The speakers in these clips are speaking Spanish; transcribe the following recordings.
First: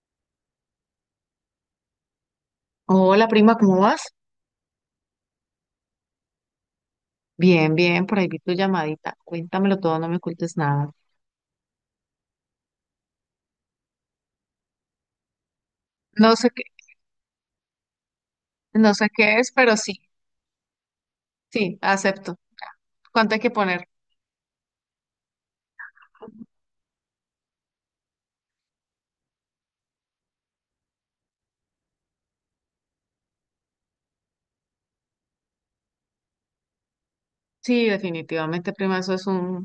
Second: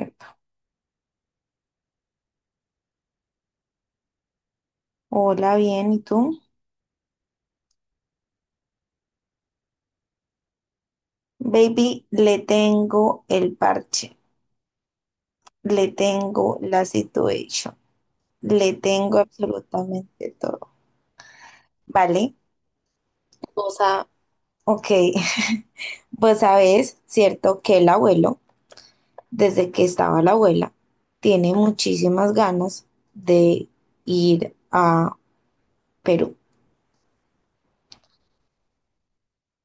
Epa. Hola prima, ¿cómo vas? Hola, bien, ¿y tú? Bien, bien, por ahí vi tu llamadita. Cuéntamelo todo, no me ocultes nada. Baby, le tengo el parche, le No tengo sé qué, la situation, le no sé tengo qué es, pero sí, absolutamente todo, sí, ¿vale? acepto. ¿Cuánto hay que O poner? sea, ok, pues sabes, cierto que el abuelo, desde que estaba la abuela, tiene muchísimas ganas de ir a Perú, Sí, definitivamente, prima, eso es un,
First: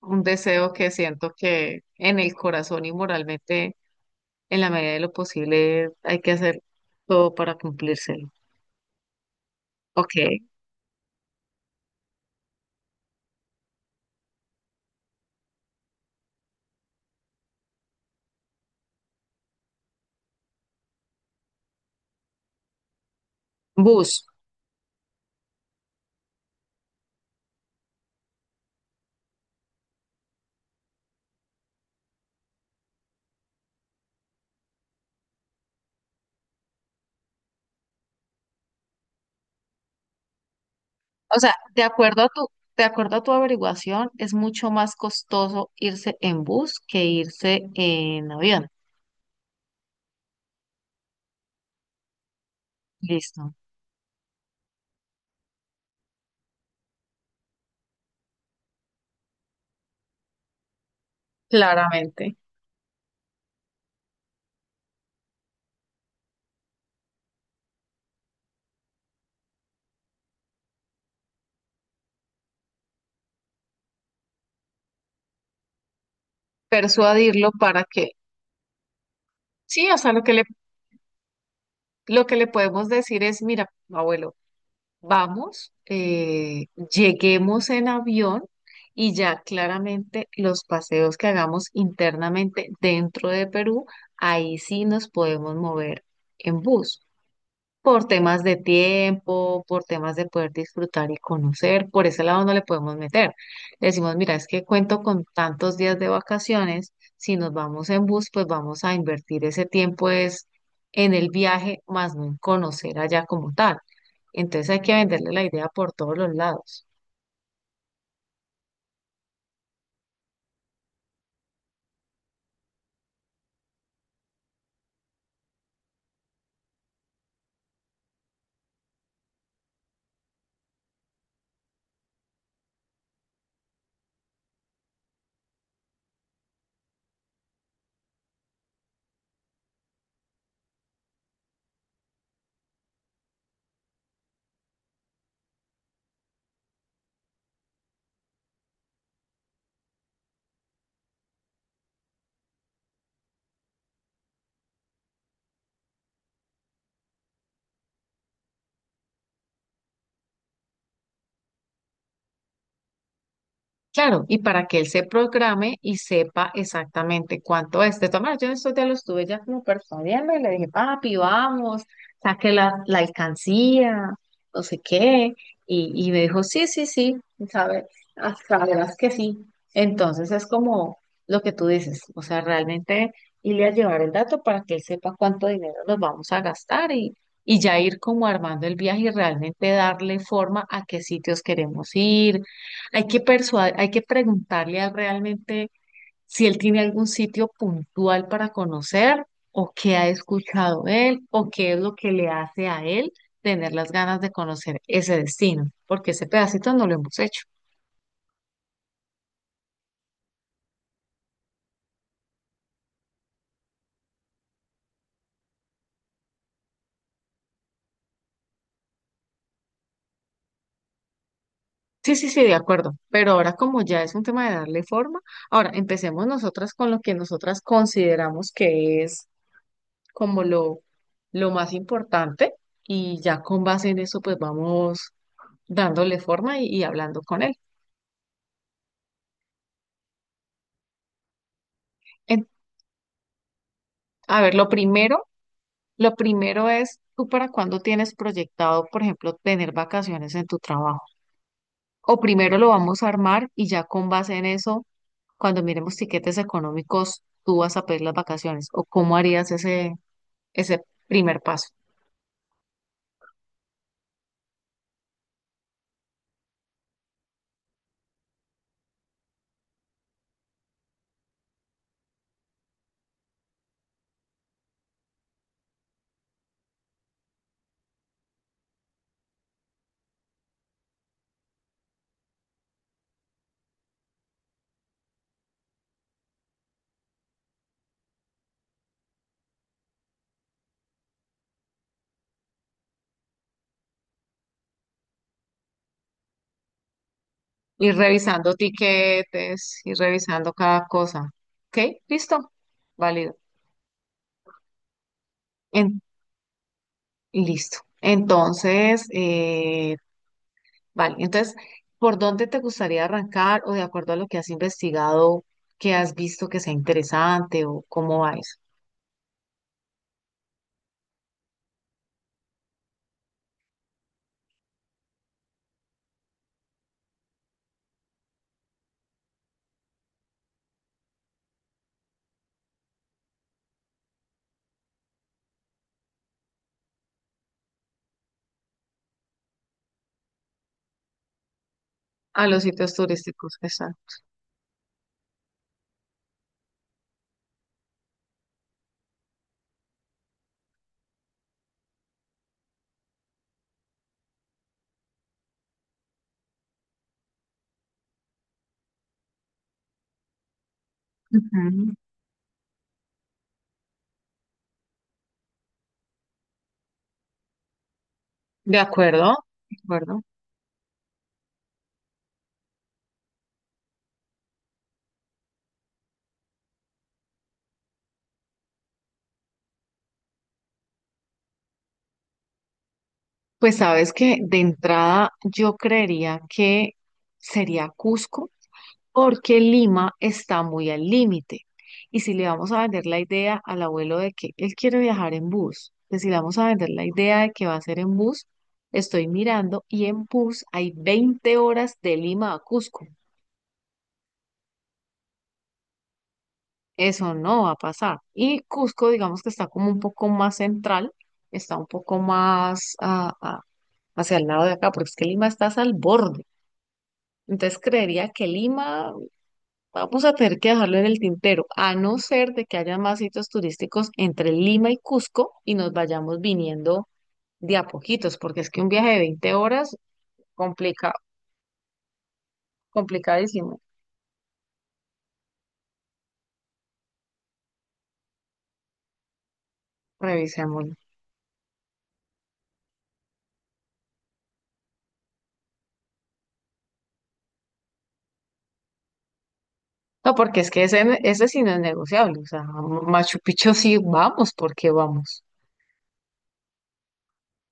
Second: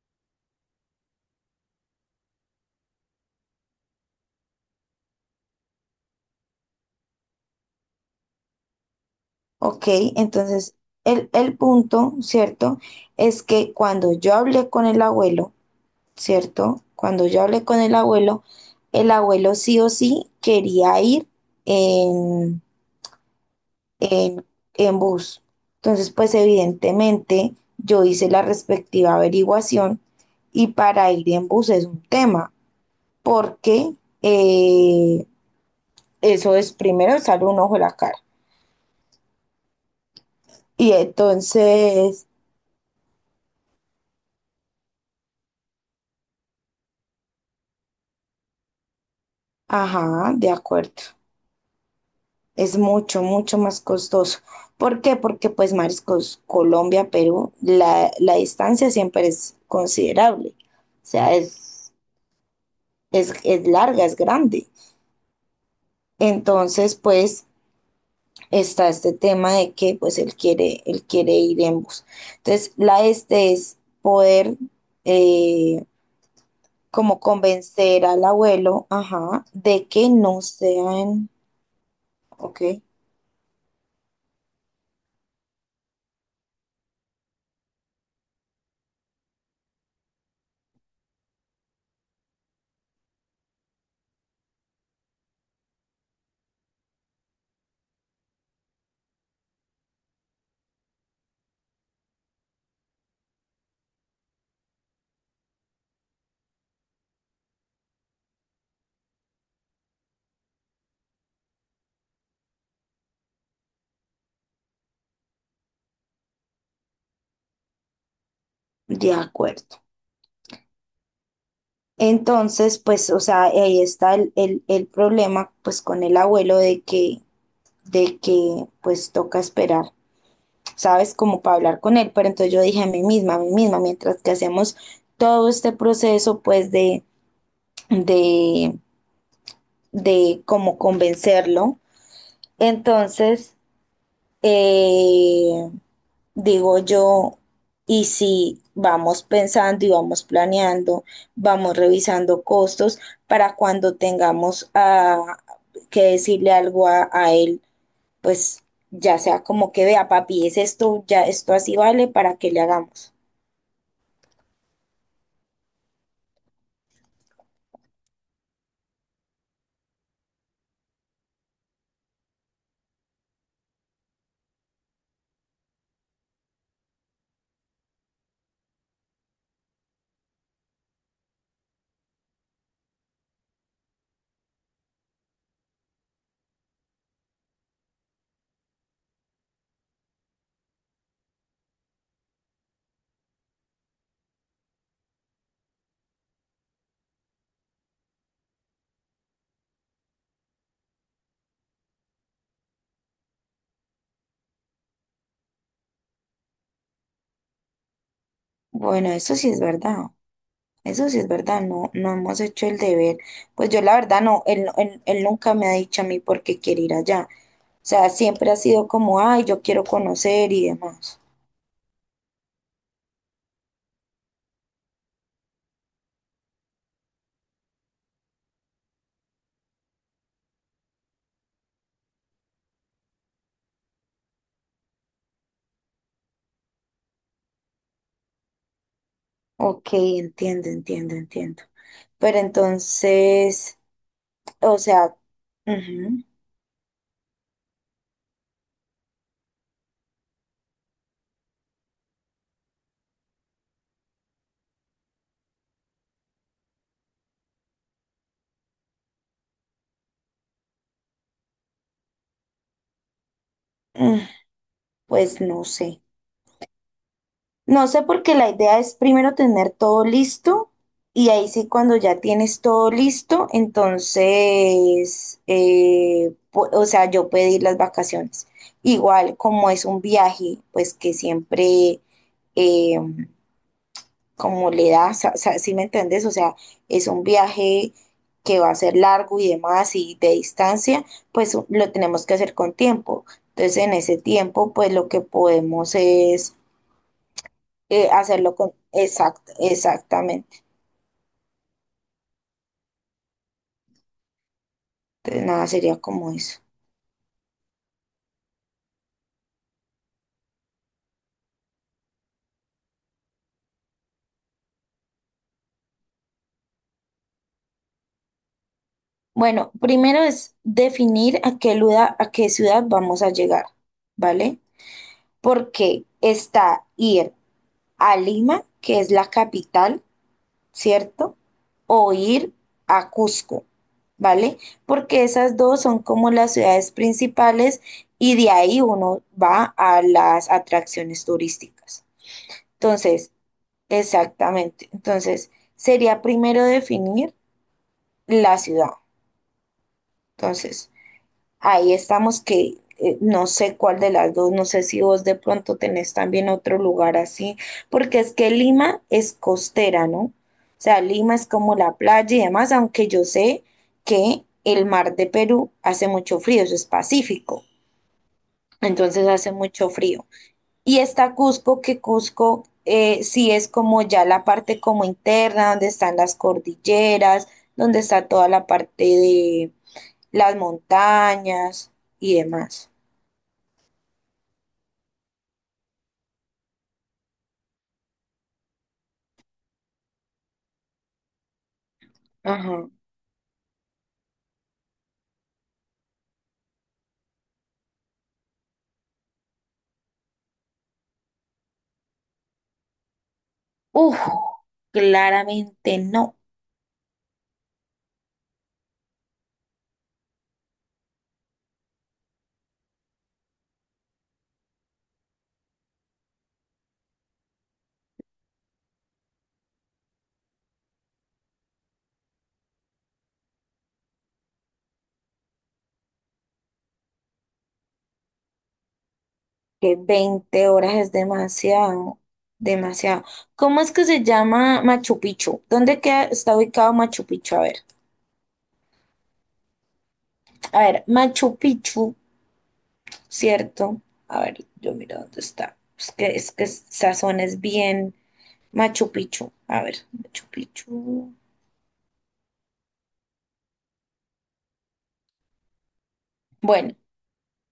un deseo que siento que en el corazón y moralmente, en la medida de lo posible, hay que hacer todo para cumplírselo. ¿ok? Ok, Entonces, el punto, ¿cierto? Es que cuando yo hablé con el abuelo, ¿cierto? Cuando yo hablé con el abuelo sí o sí quería ir en, bus. en, en bus. Entonces, pues evidentemente yo hice la respectiva averiguación y para ir en bus es un tema, porque eh, eso es primero sale un ojo de la cara. Y O sea, entonces, de acuerdo a tu averiguación, es mucho más costoso irse en bus que irse en avión. ajá, de acuerdo. Es mucho, Listo. mucho más costoso. ¿Por qué? Porque pues mariscos, Colombia, Perú, la distancia siempre es considerable. O sea, Claramente, es larga, es grande. Entonces, pues está este tema de que pues él quiere ir en bus. Entonces, la este es poder eh, como persuadirlo para convencer que, al abuelo, ajá, de sí, o que sea, no sean, lo que le ok, podemos decir es, mira, abuelo, vamos, lleguemos en avión y ya claramente los paseos que hagamos internamente dentro de Perú, ahí sí nos podemos mover en bus. Por temas de tiempo, por temas de poder disfrutar y conocer, por ese lado no le podemos meter. Le decimos, mira, es que cuento con tantos días de vacaciones, si nos vamos en bus, pues vamos a invertir ese tiempo es en el viaje, más no en conocer allá como tal. Entonces hay que venderle la idea por todos los lados. de acuerdo. Entonces, pues, o sea, ahí está el problema, pues, con el abuelo de que, pues, toca esperar, ¿sabes? Como para hablar con él. Pero entonces yo dije a mí misma, mientras que hacemos todo este proceso, pues, de, de cómo convencerlo. Entonces, eh, digo yo, y si vamos pensando y vamos planeando, vamos revisando costos para cuando tengamos ah, que decirle algo a él, pues ya sea como que vea, papi, es esto, ya esto así vale para que le hagamos. Claro, y para que él se programe y sepa exactamente cuánto es. De todas maneras, yo en estos días lo estuve ya como persuadiendo y le dije, papi, vamos, saque la alcancía, no sé qué. Y me dijo, sí, sí, sí. La verdad es que sí. Entonces es como lo que tú dices, o sea, realmente irle a llevar el dato para que él sepa cuánto dinero nos vamos a gastar y ya ir como armando el viaje y realmente darle forma a qué sitios queremos ir. Hay que hay que preguntarle a él realmente si él tiene algún sitio puntual para conocer o qué ha escuchado él o qué es lo que le hace a él tener las ganas de conocer ese destino, porque ese pedacito no lo hemos hecho. Bueno, eso sí es verdad. Eso sí es verdad, no, no hemos hecho el deber. Pues yo la verdad no, él nunca me ha dicho a mí por qué quiere ir allá. O sea, siempre ha sido como, ay, yo quiero conocer y demás. Sí, sí, sí, de acuerdo. Pero ahora como ya es un tema de darle forma, ahora empecemos nosotras con lo que nosotras consideramos que es como lo más importante y ya con base en eso pues vamos dándole forma y hablando con él. Ok, entiendo, entiendo, entiendo. Pero En- entonces, a ver, o sea, lo ujú, primero es tú para cuándo tienes proyectado, por ejemplo, tener vacaciones en tu trabajo. O primero lo vamos a armar y ya con base en eso, cuando miremos tiquetes económicos, tú vas a pedir las vacaciones. ¿O cómo harías ese primer paso? mm, pues no sé. No sé porque la idea es primero tener todo listo y ahí sí cuando ya tienes todo listo, entonces, o sea, yo pedir las vacaciones. Igual como es un viaje, pues que siempre, eh, como le da, o sea, ¿sí me entendés? O sea, es un viaje que va a ser largo y demás y de distancia, pues lo tenemos que hacer con tiempo. Entonces, en ese tiempo, pues lo que podemos es Ir revisando hacerlo con exacto, tiquetes, ir revisando exactamente. cada cosa. ¿Ok? ¿Listo? Válido. Entonces, nada, En- sería como eso. Listo. Entonces, vale. Entonces, ¿por dónde te gustaría arrancar o de acuerdo a lo que has investigado, que has visto que sea interesante o cómo va eso? Bueno, primero es definir a a qué ciudad vamos a llegar, ¿vale? Porque está ir a Lima, que es la capital, ¿cierto? O ir a Cusco, ¿vale? Porque esas dos son como las ciudades principales y de ahí uno va a las atracciones turísticas. A los sitios Entonces, turísticos que están. exactamente. Entonces, sería primero definir la ciudad. Entonces, ahí estamos que no sé cuál de las dos, no sé si vos de pronto tenés también otro lugar así, porque es que Lima es costera, ¿no? O sea, Lima es como Ujú. la playa y demás, aunque yo sé que el mar de Perú hace mucho frío, eso es Pacífico, De entonces acuerdo, hace de mucho acuerdo. frío. Y está Cusco, que Cusco sí es como ya la parte como interna, donde están las cordilleras, donde está toda la parte de las montañas y demás. Pues sabes que de entrada yo creería que sería Cusco porque Lima está muy al límite. Y si le vamos a Ajá. vender la idea al abuelo de que él quiere viajar en bus, que si le vamos a vender la idea de que va a ser en bus, estoy mirando y en bus hay 20 horas de Lima a Cusco. Uf, claramente no, Eso no va a pasar. Y Cusco, digamos que está como un poco más central, está un poco más hacia el lado de acá, porque es que Lima está al borde. Entonces creería que Lima vamos a tener que dejarlo en el tintero, a no ser de que haya más sitios turísticos entre Lima y Cusco y nos vayamos viniendo de a poquitos, porque es que un viaje de 20 horas que 20 horas complica, es demasiado, demasiado. complicadísimo. ¿Cómo es que se llama Machu Picchu? ¿Dónde queda, está ubicado Machu Picchu? A Revisémoslo. ver, Machu Picchu, ¿cierto? A ver, yo miro dónde está. Es que esa zona es bien Machu Picchu. A ver, No, Machu porque es que Picchu. ese sí no es negociable. O sea, Machu Picchu sí vamos, porque vamos. Bueno,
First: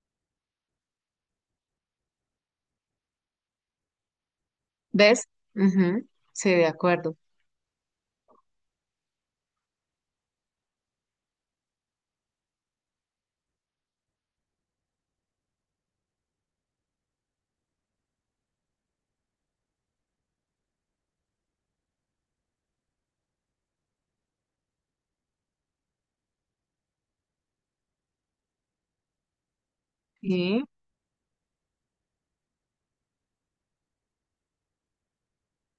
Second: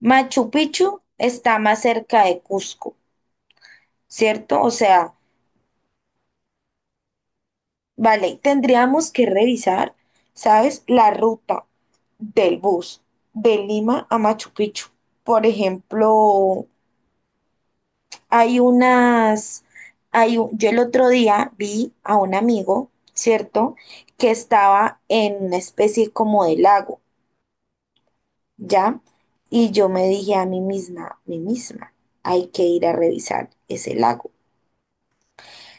Machu Picchu está más cerca de Cusco, ¿cierto? O sea, ¿Ves? Ujú. Sí, de acuerdo. vale, tendríamos que revisar, ¿sabes? La ruta del bus de Lima a Machu Picchu. Por ejemplo, hay unas, hay un- yo el otro día vi a un amigo, ¿cierto? Que estaba en una especie como de lago, ¿ya? Y yo me dije ¿Y a mí misma, hay que ir a revisar ese lago.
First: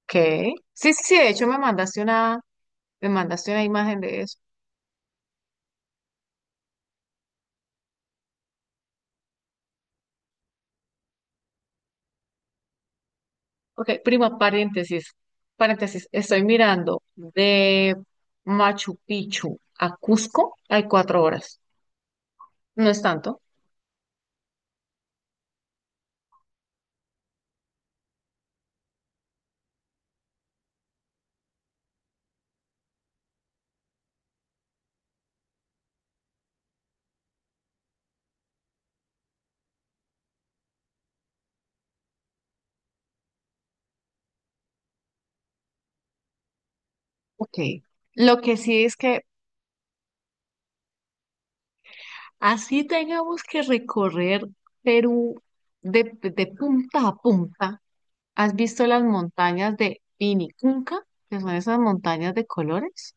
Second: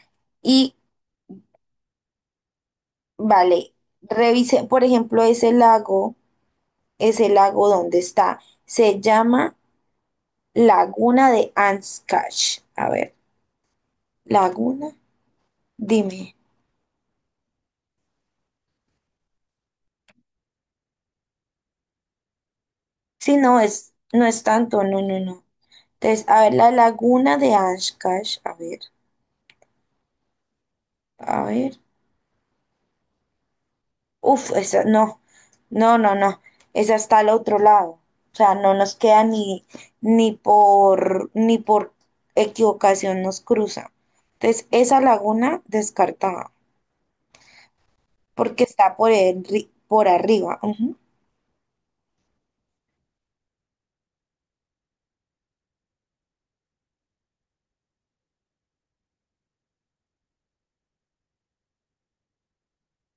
qué? Y, Sí, sí, sí, de hecho me mandaste una vale, imagen de eso. revisé, por ejemplo, ese lago. Es el lago donde está. Se llama Laguna de Ancash. A ver, Ok, prima, Laguna, paréntesis, paréntesis. dime. Estoy mirando de Machu Picchu a Cusco, hay 4 horas. No es Sí, tanto. no es, no es tanto, no, no, no. Entonces, a ver, la Laguna de Ancash, a ver, a ver. Uf, esa, no, no, no, no. Esa está al otro lado. O sea, no nos queda ni, ni por, ni por equivocación nos cruza. Entonces, esa laguna descartada, Ok. Lo que porque sí está es por, que por arriba. Ujú. así tengamos que recorrer Perú de punta a punta. ¿Has visto las montañas de Pinicunca? Que son esas montañas de colores.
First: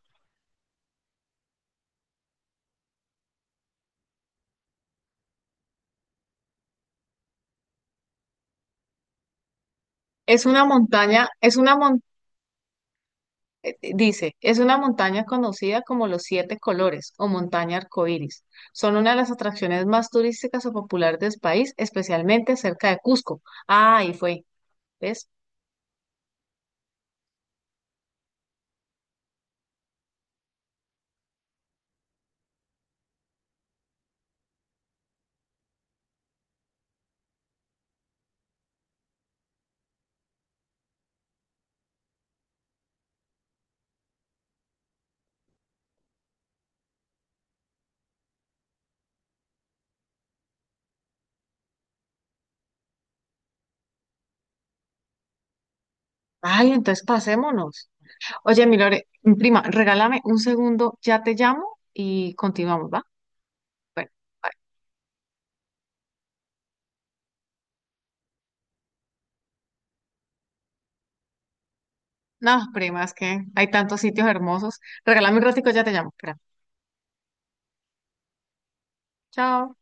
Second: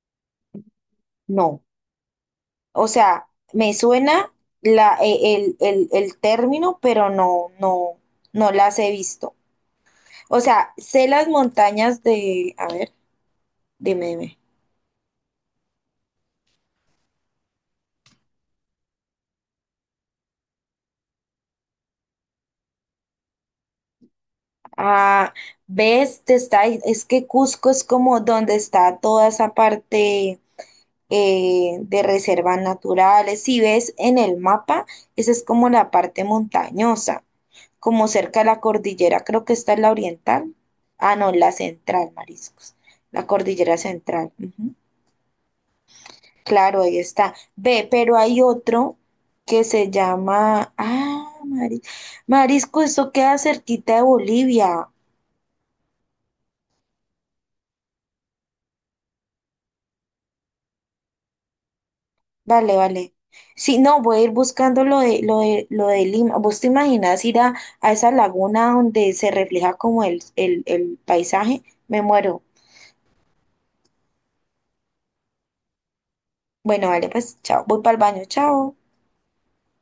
No. O sea, me suena la, el término, pero no, no, no las he visto. O sea, sé las Es una montañas montaña. de, a ver, dime, Dice, dime. es una montaña conocida como los Siete Colores o montaña arcoíris. Son una de las atracciones más turísticas o populares del país, especialmente cerca de Cusco. Ah, ahí fue, ¿ves? Ah, ves, te está, es que Cusco es como donde está toda esa parte de reservas naturales. Si ves en el mapa, esa es como la parte montañosa, como cerca de la cordillera, creo que está la oriental. Ah, no, la central, mariscos, la cordillera central. Ujú. Claro, ahí está. Ve, pero hay otro que se llama. Ah, Marisco. Marisco, esto queda cerquita de Bolivia. Ay, entonces pasémonos. Oye, mi Lore, mi prima, regálame un segundo, ya te llamo y Vale, continuamos, ¿va? vale. Sí, no, Bueno, voy a ir bye. buscando lo de, lo de, lo de Lima. ¿Vos te imaginas ir a esa laguna donde se refleja como el paisaje? Me muero. No, prima, es que hay tantos sitios hermosos. Regálame un ratico, ya te llamo. Espera. Bueno, vale, pues chao. Voy para el baño, chao. Chao.